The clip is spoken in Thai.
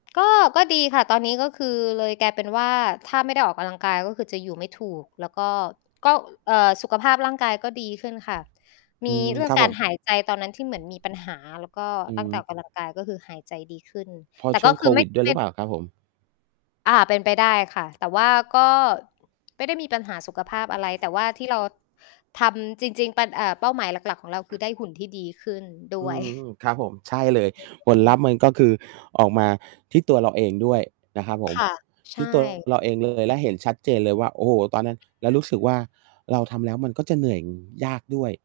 ก็ ก็ดีค่ะ ตอนนี้ก็คือเลยกลายเป็นว่า ถ้าไม่ได้ออกกำลังกาย ก็คือจะอยู่ไม่ถูก แล้วก็ ก็ เอ่อ สุขภาพร่างกายก็ดีขึ้นค่ะ มอืีม เรื่อคงรับกผารม หายใจตอนนั้นที่เหมือนมีปัญหา แล้วก็ อืตั้งแต่ม ออกกำลังกาย ก็คือหายใจดีขึ้น เพราแตะ่ช่ก็วงคโืคอไวม่ ิดด้วยไมหร่ ือเปล่าครับผม? อา เป็นไปได้ค่ะ แต่ว่า ก็ไม่ได้มีปัญหาสุขภาพอะไร แต่ว่าที่เราทำจริง ๆ ป เอ่อ เป้าหมายหลัก ๆ ของเราคือได้หุ่นที่ดีขึ้น ดอ้ืวย ม ๆ ครับผม ใช่เลอืย อ อืม ผอือ อลืลัพธม ์ มันก็คือออกมาที่ตัวเราเอง ด้วย นะครับผคม ่ะ ใทชี่ ตัว่ เรา เองเลย และเห็นชัดเจนเลยว่า โอ้โฮ ตอนนั้น แล้อวา รู้สึกว่า เราทำแล้ว มันก็จะ เหนื่อย ยากด้วย